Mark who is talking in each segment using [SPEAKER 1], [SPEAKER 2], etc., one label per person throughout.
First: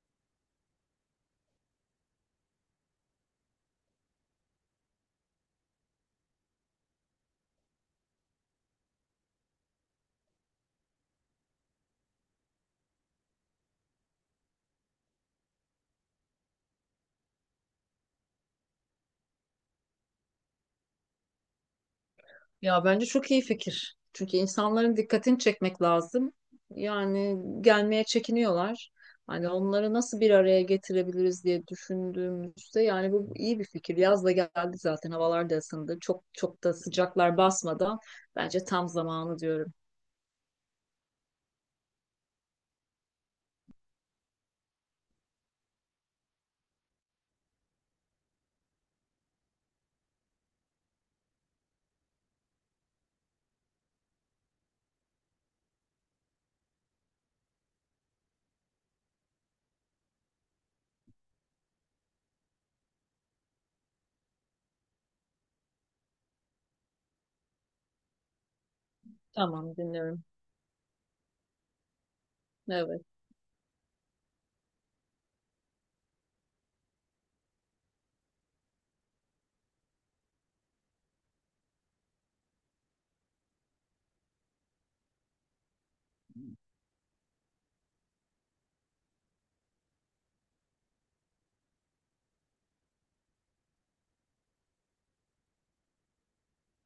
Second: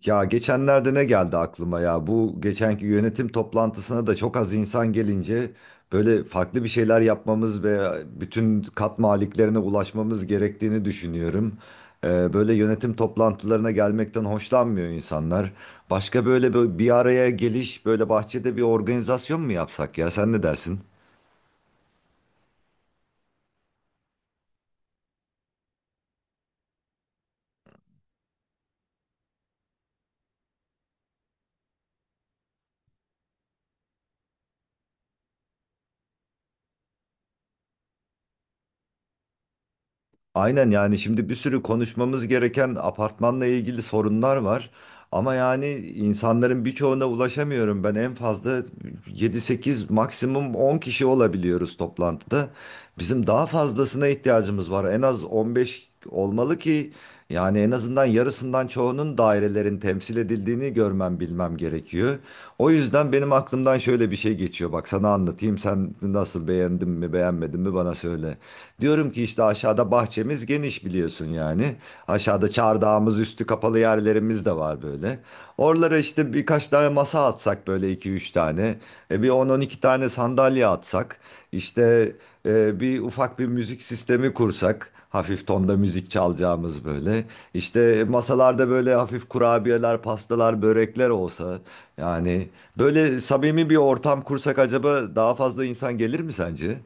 [SPEAKER 1] Ya geçenlerde ne geldi aklıma ya? Bu geçenki yönetim toplantısına da çok az insan gelince böyle farklı bir şeyler yapmamız ve bütün kat maliklerine ulaşmamız gerektiğini düşünüyorum. Böyle yönetim toplantılarına gelmekten hoşlanmıyor insanlar. Başka böyle bir araya geliş, böyle bahçede bir organizasyon mu yapsak ya? Sen ne dersin?
[SPEAKER 2] Ya bence çok iyi fikir. Çünkü insanların dikkatini çekmek lazım. Yani gelmeye çekiniyorlar. Hani onları nasıl bir araya getirebiliriz diye düşündüğümüzde yani bu iyi bir fikir. Yaz da geldi zaten havalar da ısındı. Çok çok da sıcaklar basmadan bence tam zamanı diyorum.
[SPEAKER 1] Aynen, yani şimdi bir sürü konuşmamız gereken apartmanla ilgili sorunlar var. Ama yani insanların birçoğuna ulaşamıyorum. Ben en fazla yedi sekiz, maksimum 10 kişi olabiliyoruz toplantıda. Bizim daha fazlasına ihtiyacımız var. En az 15 olmalı ki yani en azından yarısından çoğunun, dairelerin temsil edildiğini görmem, bilmem gerekiyor. O yüzden benim aklımdan şöyle bir şey geçiyor. Bak sana anlatayım. Sen nasıl, beğendin mi beğenmedin mi bana söyle. Diyorum ki işte,
[SPEAKER 2] Tamam,
[SPEAKER 1] aşağıda
[SPEAKER 2] dinliyorum.
[SPEAKER 1] bahçemiz geniş biliyorsun yani. Aşağıda
[SPEAKER 2] Evet.
[SPEAKER 1] çardağımız, üstü kapalı yerlerimiz de var böyle. Oralara işte birkaç tane masa atsak, böyle iki üç tane. Bir on on iki tane sandalye atsak. İşte bir ufak bir müzik sistemi kursak, hafif tonda müzik çalacağımız böyle. İşte masalarda böyle hafif kurabiyeler, pastalar, börekler olsa. Yani böyle samimi bir ortam kursak acaba daha fazla insan gelir mi sence?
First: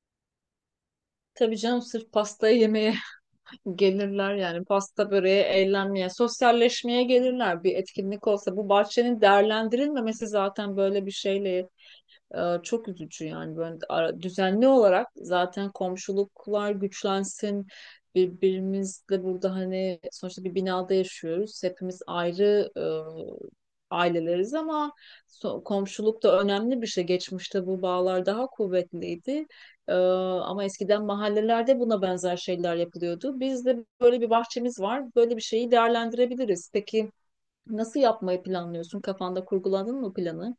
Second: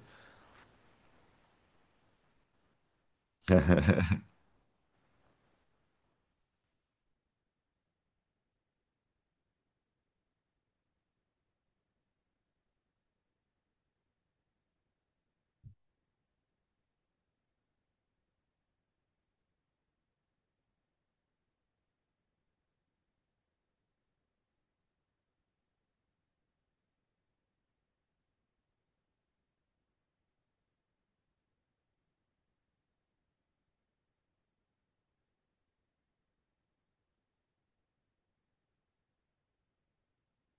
[SPEAKER 2] Tabii canım, sırf pastayı yemeye gelirler, yani pasta böreğe, eğlenmeye, sosyalleşmeye gelirler. Bir etkinlik olsa, bu bahçenin değerlendirilmemesi zaten böyle bir şeyle çok üzücü. Yani böyle düzenli olarak zaten komşuluklar güçlensin, birbirimizle burada. Hani sonuçta bir binada yaşıyoruz hepimiz, ayrı aileleriz, ama komşuluk da önemli bir şey. Geçmişte bu bağlar daha kuvvetliydi. Ee, ama eskiden mahallelerde buna benzer şeyler yapılıyordu. Bizde böyle bir bahçemiz var, böyle bir şeyi değerlendirebiliriz. Peki nasıl yapmayı planlıyorsun, kafanda kurguladın mı planı?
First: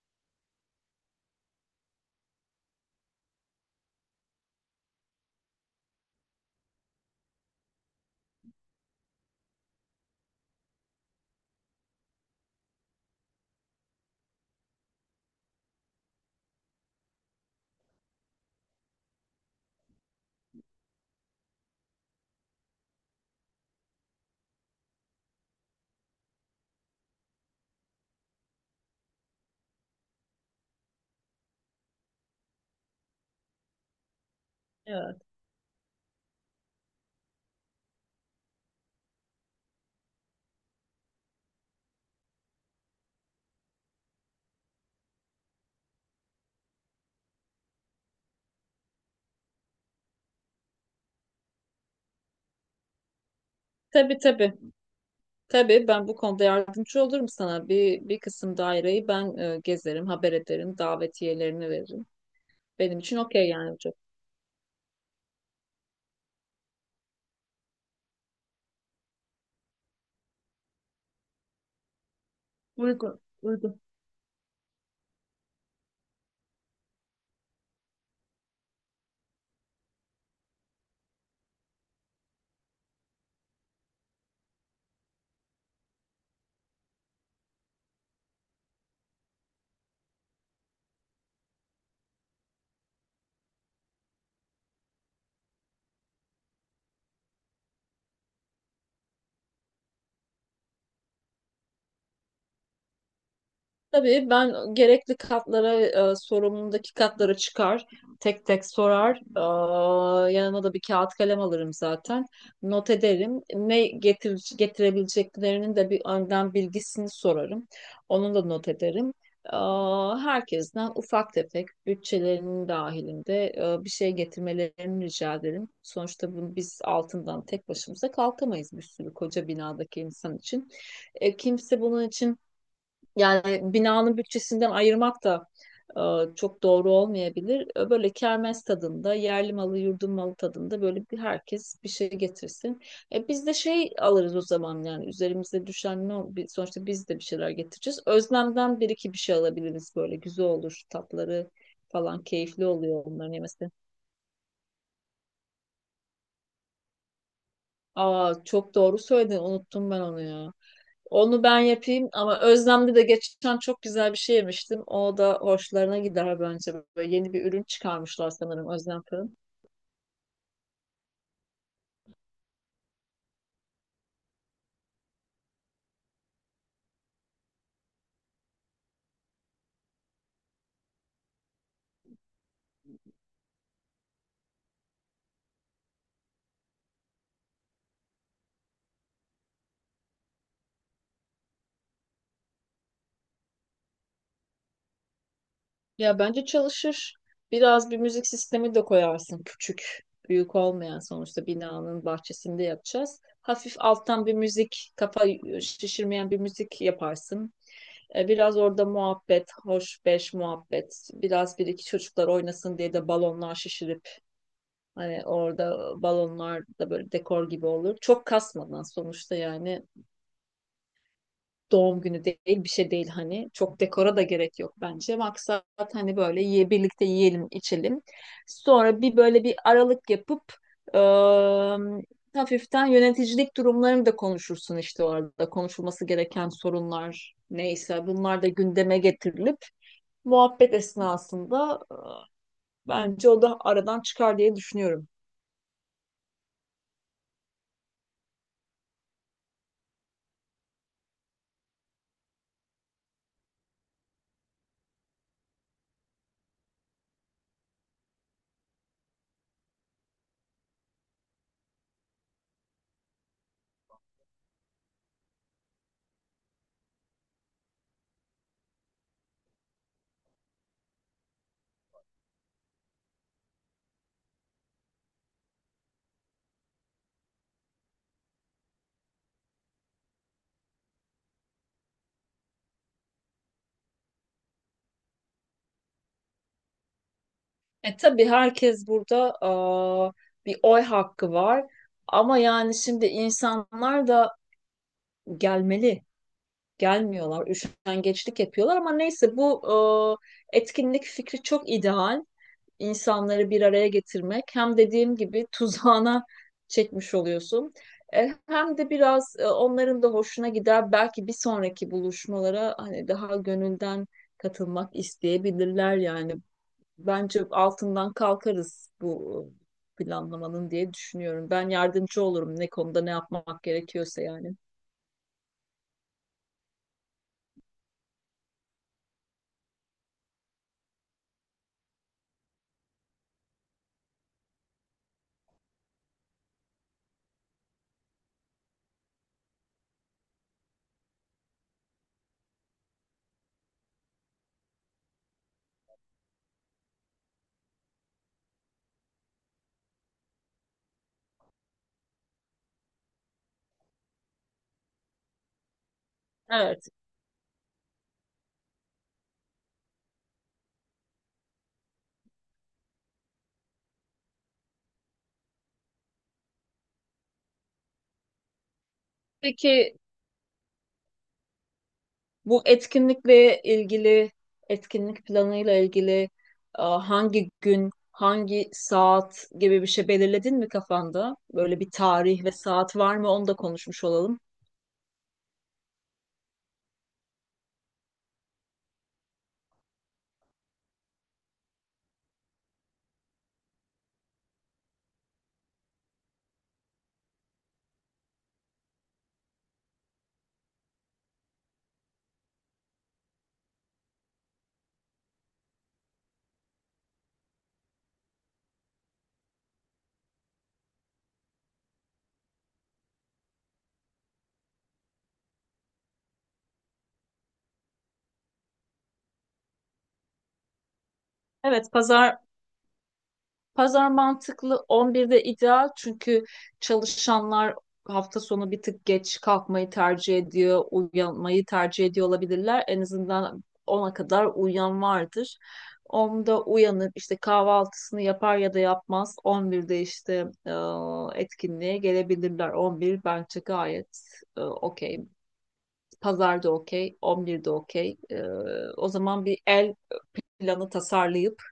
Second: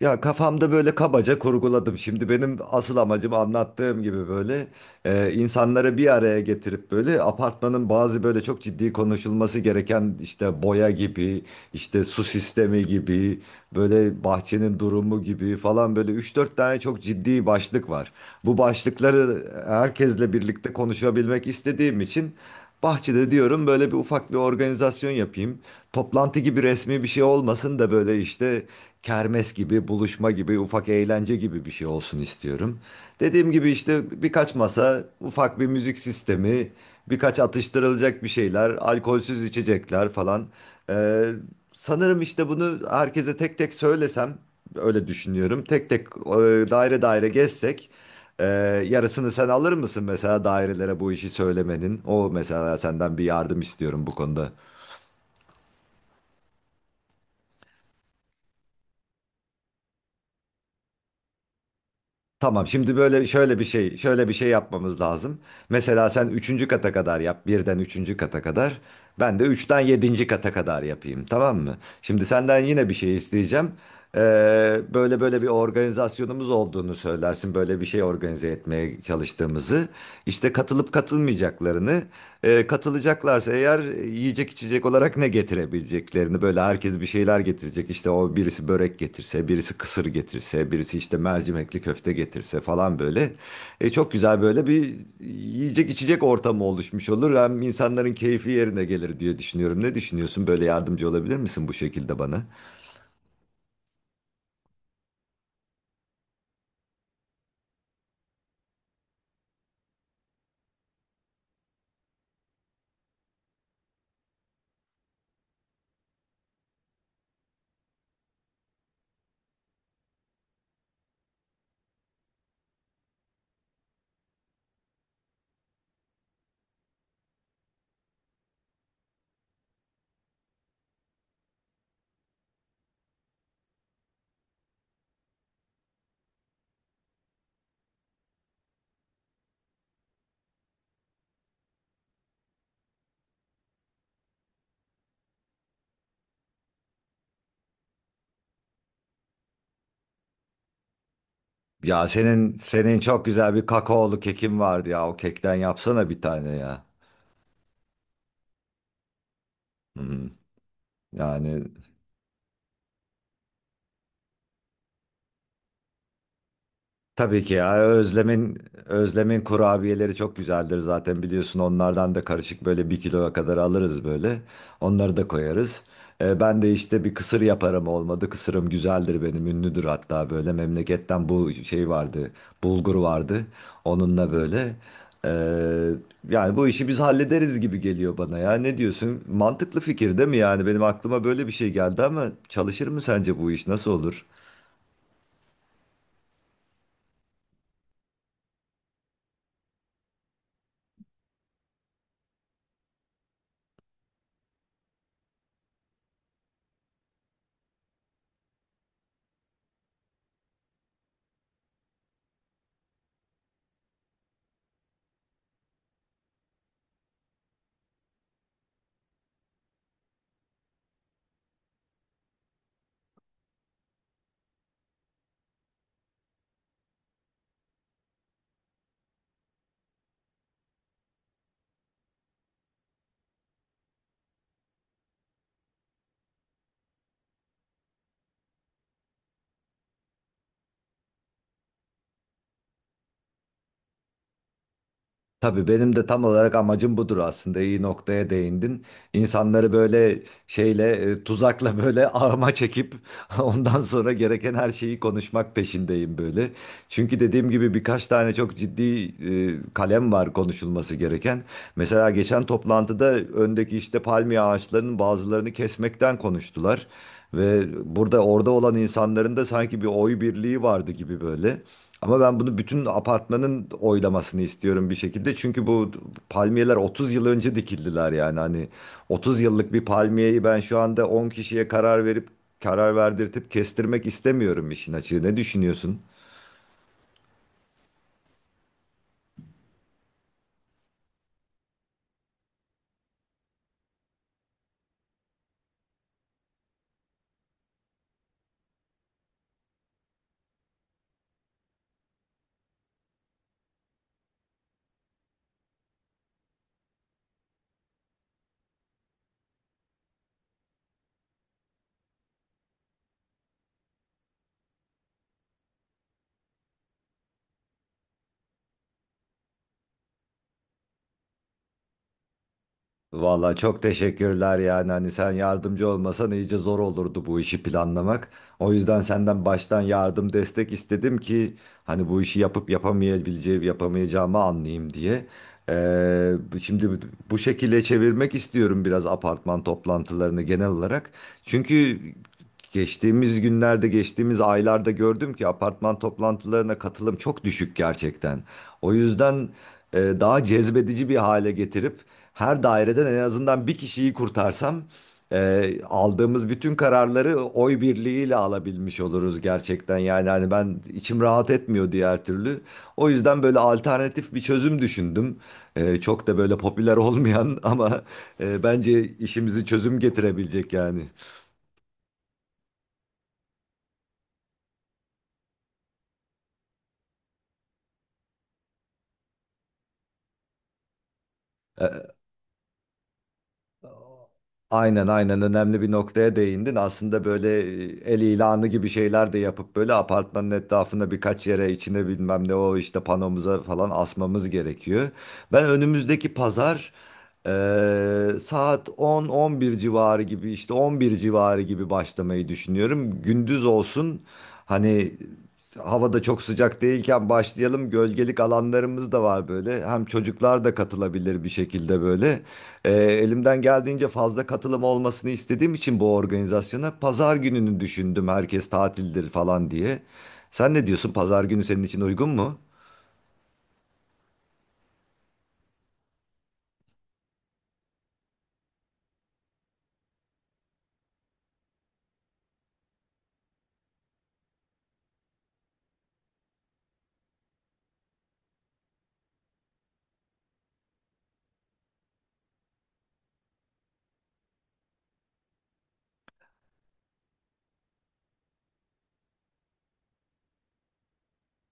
[SPEAKER 1] Ya kafamda böyle kabaca kurguladım. Şimdi benim asıl amacım anlattığım gibi böyle insanları bir araya getirip böyle apartmanın bazı böyle çok ciddi konuşulması gereken, işte boya gibi, işte su sistemi gibi, böyle bahçenin durumu gibi falan, böyle üç dört tane çok ciddi başlık var. Bu başlıkları herkesle birlikte konuşabilmek istediğim için bahçede diyorum böyle bir ufak bir organizasyon yapayım. Toplantı gibi resmi bir şey olmasın da, böyle işte kermes gibi, buluşma gibi, ufak eğlence gibi bir şey olsun istiyorum. Dediğim gibi işte birkaç masa,
[SPEAKER 2] Evet,
[SPEAKER 1] ufak bir müzik sistemi, birkaç atıştırılacak bir şeyler, alkolsüz içecekler falan. Ee, sanırım işte bunu herkese tek tek söylesem, öyle düşünüyorum. Tek tek, daire daire gezsek. Ee, yarısını sen alır mısın mesela, dairelere bu işi söylemenin? O mesela, senden bir yardım istiyorum bu
[SPEAKER 2] tabii
[SPEAKER 1] konuda.
[SPEAKER 2] tabii. Tabii, ben bu konuda yardımcı olurum sana. Bir, bir kısım daireyi ben gezerim, haber ederim, davetiyelerini veririm.
[SPEAKER 1] Tamam, şimdi
[SPEAKER 2] Benim için
[SPEAKER 1] böyle
[SPEAKER 2] okey
[SPEAKER 1] şöyle bir
[SPEAKER 2] yani, hocam.
[SPEAKER 1] şey şöyle bir şey yapmamız lazım. Mesela sen üçüncü kata kadar yap, birden üçüncü kata kadar. Ben de üçten yedinci kata kadar yapayım, tamam mı? Şimdi senden yine bir şey
[SPEAKER 2] Uygun,
[SPEAKER 1] isteyeceğim.
[SPEAKER 2] uygun.
[SPEAKER 1] Böyle bir organizasyonumuz olduğunu söylersin. Böyle bir şey organize etmeye çalıştığımızı. İşte katılıp katılmayacaklarını. Katılacaklarsa eğer yiyecek içecek olarak ne getirebileceklerini, böyle herkes bir şeyler getirecek. İşte o, birisi börek getirse, birisi kısır getirse, birisi işte mercimekli köfte getirse falan böyle. Çok güzel böyle bir yiyecek içecek ortamı oluşmuş olur. Hem insanların keyfi yerine gelir diye düşünüyorum. Ne düşünüyorsun? Böyle yardımcı olabilir misin bu şekilde bana?
[SPEAKER 2] Tabii, ben gerekli katlara, sorumluluğundaki katlara çıkar, tek tek sorar. Aa, yanıma da bir kağıt kalem alırım zaten. Not ederim. Getirebileceklerinin de bir önden bilgisini sorarım. Onu da not ederim. Aa, herkesten ufak tefek bütçelerinin dahilinde bir şey getirmelerini rica ederim. Sonuçta bunu biz altından tek başımıza kalkamayız, bir sürü koca binadaki insan için. E, kimse bunun için, yani binanın bütçesinden ayırmak da çok doğru olmayabilir. E, böyle kermes tadında, yerli malı, yurdun malı tadında, böyle bir herkes bir şey getirsin. E, biz de şey alırız o zaman. Yani üzerimize düşen sonuçta biz de bir şeyler getireceğiz. Özlemden bir iki bir şey alabiliriz, böyle güzel olur tatları
[SPEAKER 1] Ya,
[SPEAKER 2] falan,
[SPEAKER 1] senin
[SPEAKER 2] keyifli
[SPEAKER 1] senin
[SPEAKER 2] oluyor
[SPEAKER 1] çok
[SPEAKER 2] onların
[SPEAKER 1] güzel bir
[SPEAKER 2] yemesi.
[SPEAKER 1] kakaolu kekin vardı ya. O kekten yapsana bir tane ya.
[SPEAKER 2] Aa, çok doğru söyledin, unuttum ben onu
[SPEAKER 1] Hmm.
[SPEAKER 2] ya. Onu ben
[SPEAKER 1] Yani,
[SPEAKER 2] yapayım, ama Özlem'de de geçen çok güzel bir şey yemiştim. O da hoşlarına gider bence. Böyle yeni
[SPEAKER 1] tabii
[SPEAKER 2] bir
[SPEAKER 1] ki
[SPEAKER 2] ürün
[SPEAKER 1] ya,
[SPEAKER 2] çıkarmışlar
[SPEAKER 1] Özlem'in
[SPEAKER 2] sanırım, Özlem Fırın.
[SPEAKER 1] Özlem'in kurabiyeleri çok güzeldir, zaten biliyorsun, onlardan da karışık böyle bir kiloya kadar alırız, böyle onları da koyarız. Ben de işte bir kısır yaparım, olmadı kısırım güzeldir benim, ünlüdür hatta, böyle memleketten bu şey vardı, bulgur vardı, onunla böyle. Ee, yani bu işi biz hallederiz gibi geliyor bana ya, ne diyorsun, mantıklı fikir değil mi, yani benim aklıma böyle bir şey geldi, ama çalışır mı sence bu iş, nasıl olur?
[SPEAKER 2] Ya bence çalışır. Biraz bir müzik sistemi de koyarsın, küçük, büyük olmayan. Sonuçta binanın bahçesinde yapacağız. Hafif alttan bir müzik, kafa şişirmeyen bir müzik yaparsın. E, biraz orada muhabbet, hoş beş muhabbet. Biraz bir iki çocuklar oynasın diye de balonlar şişirip, hani orada balonlar da böyle dekor gibi olur. Çok kasmadan, sonuçta yani doğum günü değil, bir şey değil hani. Çok dekora da gerek yok bence. Maksat hani böyle ye, birlikte yiyelim, içelim. Sonra bir böyle bir aralık yapıp ıı, hafiften yöneticilik durumlarını da konuşursun işte orada. Konuşulması gereken sorunlar neyse bunlar da gündeme getirilip muhabbet esnasında, bence o da aradan çıkar diye düşünüyorum.
[SPEAKER 1] Tabii, benim de tam olarak amacım budur aslında. İyi noktaya değindin. İnsanları böyle şeyle, tuzakla böyle ağıma çekip ondan sonra gereken her şeyi konuşmak peşindeyim böyle. Çünkü dediğim gibi birkaç tane çok ciddi kalem var konuşulması gereken. Mesela geçen toplantıda öndeki işte palmiye ağaçlarının bazılarını kesmekten konuştular. Ve burada, orada olan insanların da sanki bir oy birliği vardı gibi böyle. Ama ben bunu bütün apartmanın oylamasını istiyorum bir şekilde. Çünkü bu palmiyeler 30 yıl önce dikildiler yani. Hani 30 yıllık bir palmiyeyi ben şu anda 10 kişiye karar verip, karar verdirtip kestirmek istemiyorum işin açığı. Ne düşünüyorsun?
[SPEAKER 2] E tabii, herkes burada ıı, bir oy hakkı var. Ama yani şimdi insanlar da gelmeli. Gelmiyorlar. Üşengeçlik yapıyorlar, ama neyse, bu etkinlik fikri çok ideal. İnsanları bir araya getirmek. Hem dediğim gibi tuzağına çekmiş oluyorsun. E, hem de biraz onların da hoşuna gider. Belki bir sonraki buluşmalara hani daha gönülden katılmak isteyebilirler yani. Bence altından kalkarız bu planlamanın diye düşünüyorum. Ben yardımcı olurum, ne konuda ne
[SPEAKER 1] Valla
[SPEAKER 2] yapmak
[SPEAKER 1] çok
[SPEAKER 2] gerekiyorsa yani.
[SPEAKER 1] teşekkürler yani, hani sen yardımcı olmasan iyice zor olurdu bu işi planlamak. O yüzden senden baştan yardım, destek istedim ki hani bu işi yapıp yapamayabileceğim, yapamayacağımı anlayayım diye. Şimdi bu şekilde çevirmek istiyorum biraz apartman toplantılarını genel olarak. Çünkü geçtiğimiz günlerde, geçtiğimiz aylarda gördüm ki apartman toplantılarına katılım çok düşük gerçekten. O yüzden daha cezbedici bir hale getirip her daireden en azından bir kişiyi kurtarsam, aldığımız bütün
[SPEAKER 2] Evet.
[SPEAKER 1] kararları oy birliğiyle alabilmiş oluruz gerçekten. Yani hani ben, içim rahat etmiyor diğer türlü. O yüzden böyle alternatif bir çözüm düşündüm. Çok da böyle popüler olmayan ama bence işimizi
[SPEAKER 2] Peki,
[SPEAKER 1] çözüm getirebilecek yani.
[SPEAKER 2] bu etkinlikle ilgili, etkinlik planıyla ilgili hangi gün, hangi saat gibi bir şey belirledin mi kafanda? Böyle bir
[SPEAKER 1] E,
[SPEAKER 2] tarih ve saat var mı? Onu da konuşmuş olalım.
[SPEAKER 1] Aynen aynen, önemli bir noktaya değindin. Aslında böyle, el ilanı gibi şeyler de yapıp böyle apartmanın etrafına, birkaç yere, içine, bilmem ne, o işte panomuza falan asmamız gerekiyor. Ben önümüzdeki pazar, saat 10-11 civarı gibi, işte 11 civarı gibi başlamayı düşünüyorum. Gündüz olsun hani, havada çok sıcak değilken başlayalım. Gölgelik alanlarımız da var böyle. Hem çocuklar da katılabilir bir şekilde böyle. Elimden geldiğince fazla katılım olmasını istediğim için bu organizasyona pazar gününü düşündüm. Herkes tatildir falan diye. Sen ne diyorsun? Pazar günü senin
[SPEAKER 2] Evet,
[SPEAKER 1] için uygun
[SPEAKER 2] pazar.
[SPEAKER 1] mu?
[SPEAKER 2] Pazar mantıklı, 11'de ideal. Çünkü çalışanlar hafta sonu bir tık geç kalkmayı tercih ediyor, uyanmayı tercih ediyor olabilirler. En azından ona kadar uyuyan vardır. 10'da uyanıp işte kahvaltısını yapar ya da yapmaz. 11'de işte e, etkinliğe gelebilirler. 11 bence gayet okey. Pazarda okey, 11'de okey. E, o zaman bir el planı tasarlayıp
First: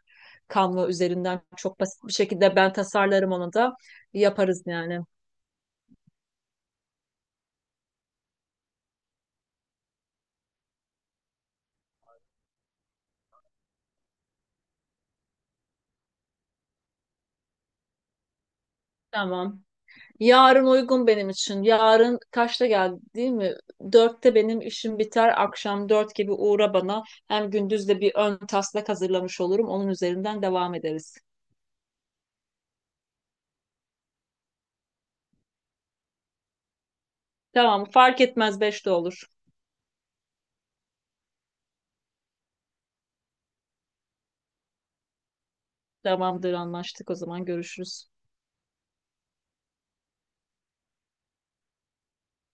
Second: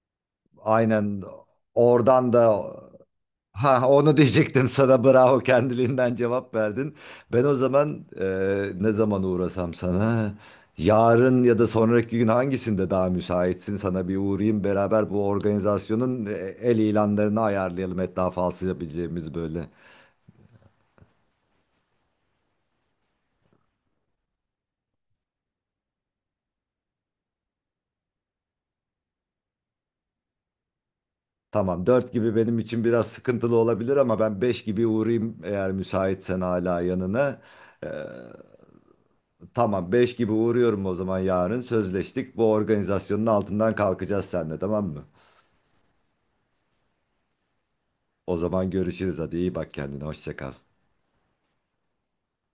[SPEAKER 2] Canva
[SPEAKER 1] Aynen,
[SPEAKER 2] üzerinden çok basit bir
[SPEAKER 1] oradan
[SPEAKER 2] şekilde
[SPEAKER 1] da.
[SPEAKER 2] ben tasarlarım, onu da
[SPEAKER 1] Ha, onu
[SPEAKER 2] yaparız
[SPEAKER 1] diyecektim
[SPEAKER 2] yani.
[SPEAKER 1] sana, bravo, kendiliğinden cevap verdin. Ben o zaman, ne zaman uğrasam sana, yarın ya da sonraki gün hangisinde daha müsaitsin, sana bir uğrayayım beraber bu organizasyonun, el ilanlarını ayarlayalım etrafa alsayabileceğimiz
[SPEAKER 2] Tamam.
[SPEAKER 1] böyle.
[SPEAKER 2] Yarın uygun benim için. Yarın kaçta geldi değil mi? Dörtte benim işim biter. Akşam dört gibi uğra bana. Hem gündüz de bir ön taslak hazırlamış olurum. Onun üzerinden devam ederiz.
[SPEAKER 1] Tamam, dört gibi benim için biraz sıkıntılı olabilir, ama ben 5 gibi uğrayayım eğer müsaitsen hala yanına.
[SPEAKER 2] Tamam,
[SPEAKER 1] E,
[SPEAKER 2] fark etmez, beşte olur.
[SPEAKER 1] tamam 5 gibi uğruyorum o zaman, yarın sözleştik, bu organizasyonun altından kalkacağız seninle, tamam mı?
[SPEAKER 2] Tamamdır, anlaştık o zaman, görüşürüz.
[SPEAKER 1] O zaman görüşürüz. Hadi iyi bak kendine. Hoşça kal.